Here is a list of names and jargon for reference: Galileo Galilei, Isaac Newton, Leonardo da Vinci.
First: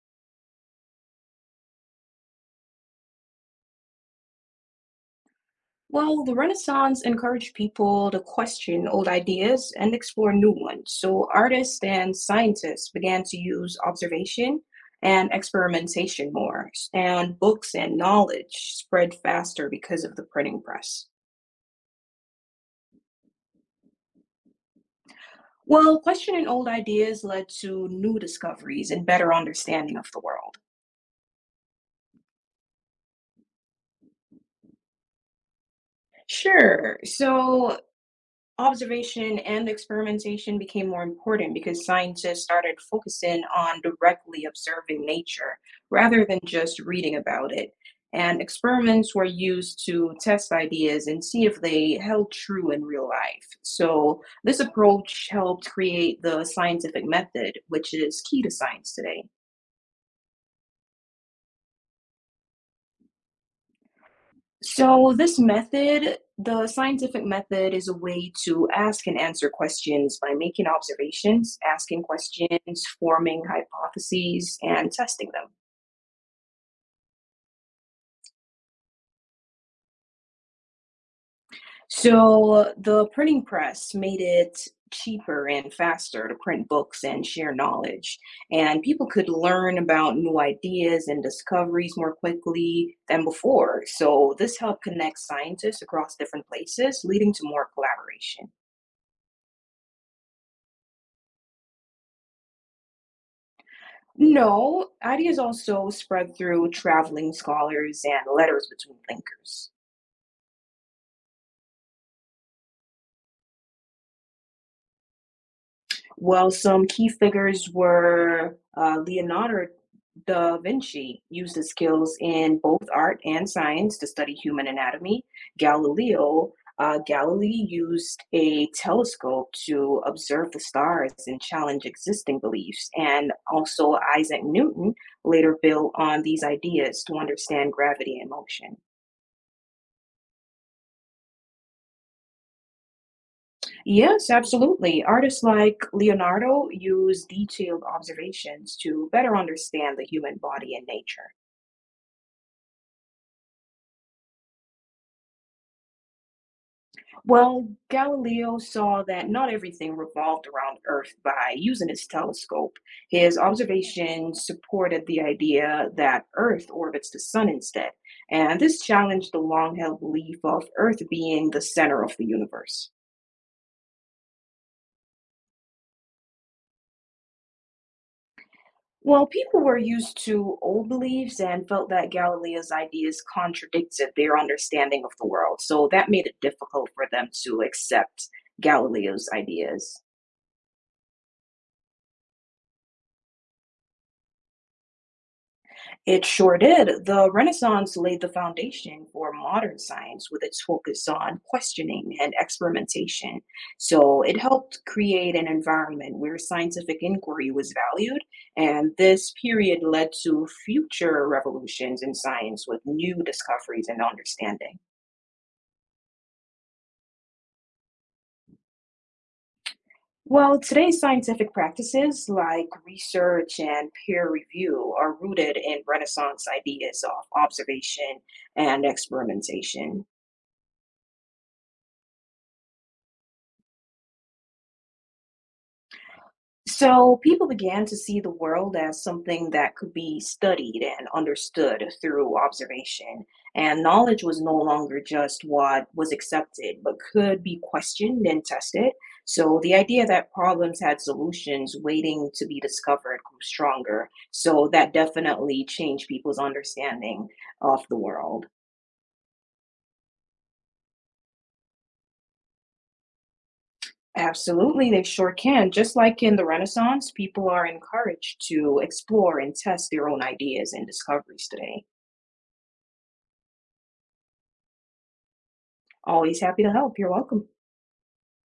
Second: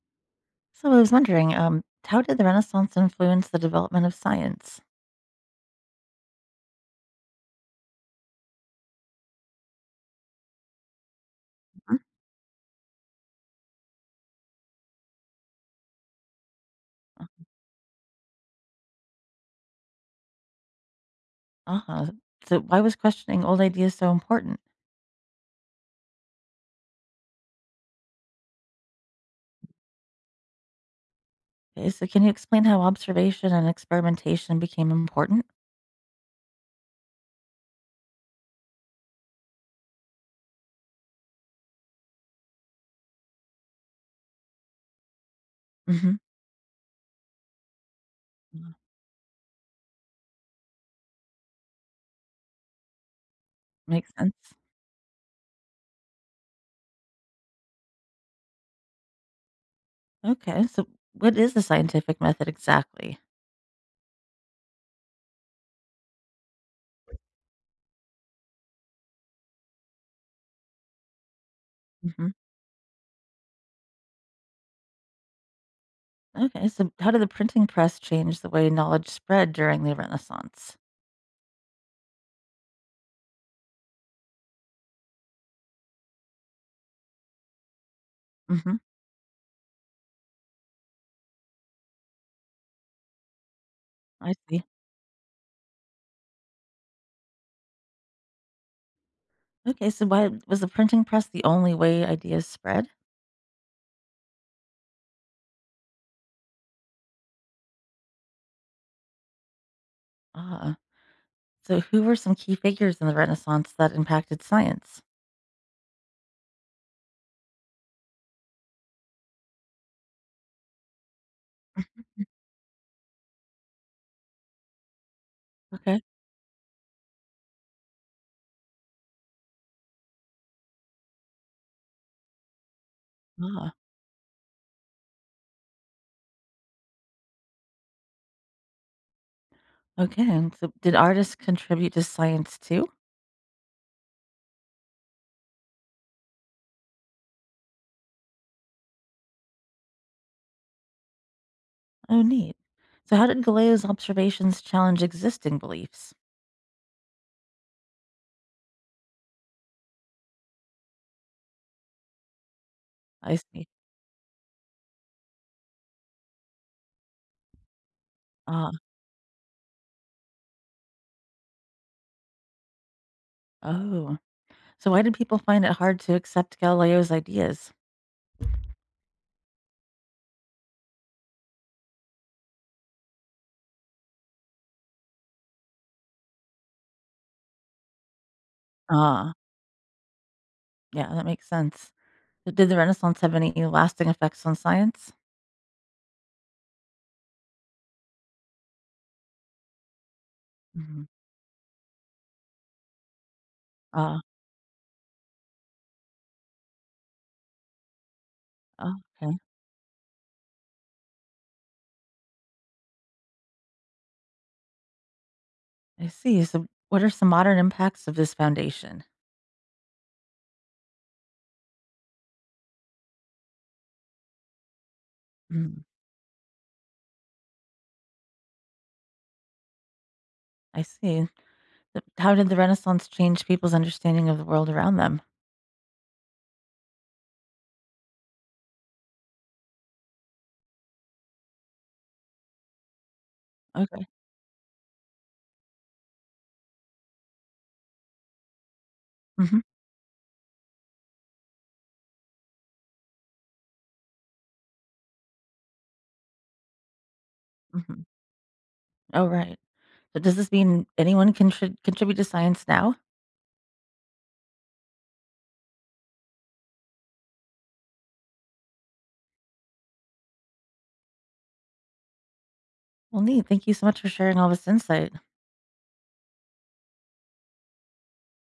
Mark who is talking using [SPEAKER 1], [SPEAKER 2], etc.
[SPEAKER 1] So I was wondering, how did the Renaissance influence the development of science?
[SPEAKER 2] Well, the Renaissance encouraged people to question old ideas and explore new ones. So, artists
[SPEAKER 1] Mhm.
[SPEAKER 2] and scientists began to use observation and experimentation more, and books and knowledge spread faster because of the printing press.
[SPEAKER 1] Uh-huh. So why was questioning old ideas so important?
[SPEAKER 2] Well, questioning old ideas led to new discoveries and better understanding of the world.
[SPEAKER 1] Okay, so can you explain how observation and experimentation became important?
[SPEAKER 2] Sure. So, observation and experimentation became more important because scientists started focusing on directly observing nature
[SPEAKER 1] hmm
[SPEAKER 2] rather than just reading about it. And
[SPEAKER 1] Mm.
[SPEAKER 2] experiments were used to test ideas and see if they held true in real life.
[SPEAKER 1] Makes
[SPEAKER 2] So,
[SPEAKER 1] sense.
[SPEAKER 2] this approach helped create the scientific method, which is key to science today.
[SPEAKER 1] Okay, so what is the scientific method exactly?
[SPEAKER 2] So, this method, the scientific method, is a way to ask and answer questions by making observations, asking
[SPEAKER 1] hmm
[SPEAKER 2] questions, forming hypotheses, and testing them.
[SPEAKER 1] Okay, so how did the printing press change the way knowledge spread during the Renaissance?
[SPEAKER 2] So, the printing press made it cheaper and faster to print books and share knowledge.
[SPEAKER 1] hmm
[SPEAKER 2] And people could learn about new ideas and discoveries more quickly than before.
[SPEAKER 1] I
[SPEAKER 2] So, this
[SPEAKER 1] see.
[SPEAKER 2] helped connect scientists across different places, leading to more collaboration.
[SPEAKER 1] Okay, so why was the printing press the only way ideas spread?
[SPEAKER 2] No, ideas also spread through traveling scholars and letters between thinkers.
[SPEAKER 1] Ah. So, who were some key figures in the Renaissance that impacted science?
[SPEAKER 2] Well, some key figures were Leonardo da Vinci used his skills in both art and science to study human anatomy.
[SPEAKER 1] Okay.
[SPEAKER 2] Galileo Galilei used a telescope to observe the stars and challenge existing beliefs. And
[SPEAKER 1] Ah,
[SPEAKER 2] also, Isaac Newton later built on these ideas to understand gravity and motion.
[SPEAKER 1] okay. And so, did artists contribute to science too?
[SPEAKER 2] Yes, absolutely. Artists like Leonardo use detailed observations to better understand the human body and nature.
[SPEAKER 1] Oh, neat. So, how did Galileo's observations challenge existing beliefs?
[SPEAKER 2] Well, Galileo saw that not everything revolved around Earth by using his telescope.
[SPEAKER 1] I
[SPEAKER 2] His
[SPEAKER 1] see.
[SPEAKER 2] observations supported the idea that Earth orbits the sun instead, and
[SPEAKER 1] Ah,
[SPEAKER 2] this challenged the long-held belief of Earth being the center of the universe.
[SPEAKER 1] oh. So, why did people find it hard to accept Galileo's ideas?
[SPEAKER 2] Well, people were used to old beliefs and felt that Galileo's ideas contradicted their understanding of the world, so that made it difficult for them to accept Galileo's
[SPEAKER 1] Ah,
[SPEAKER 2] ideas.
[SPEAKER 1] yeah, that makes sense. So, did the Renaissance have any lasting effects on science?
[SPEAKER 2] It sure did. The Renaissance laid the foundation for modern science with its
[SPEAKER 1] Mhm.
[SPEAKER 2] focus on questioning and experimentation.
[SPEAKER 1] Ah,
[SPEAKER 2] So it helped create an environment where scientific inquiry was valued,
[SPEAKER 1] oh,
[SPEAKER 2] and this
[SPEAKER 1] okay.
[SPEAKER 2] period led to future revolutions in science with new discoveries and understanding.
[SPEAKER 1] I see. So, what are some modern impacts of this foundation?
[SPEAKER 2] Well, today's scientific practices like research and peer review are rooted
[SPEAKER 1] Mm,
[SPEAKER 2] in Renaissance ideas of observation and experimentation.
[SPEAKER 1] I see. Th How did the Renaissance change people's understanding of the world around them?
[SPEAKER 2] So people began to see the world as something that could be studied and understood through observation, and
[SPEAKER 1] Okay.
[SPEAKER 2] knowledge was no longer just what was accepted, but could be questioned and tested. So
[SPEAKER 1] Mhm,
[SPEAKER 2] the idea that problems had solutions waiting to be discovered grew stronger. So that definitely changed people's understanding of the
[SPEAKER 1] mhm.
[SPEAKER 2] world.
[SPEAKER 1] Oh, right. So does this mean anyone can tr contribute to science now?
[SPEAKER 2] Absolutely, they sure can. Just like in the Renaissance, people are encouraged to explore and test their own ideas and discoveries today.
[SPEAKER 1] Well, neat. Thank you so much for sharing all this insight.
[SPEAKER 2] Always happy to help. You're welcome.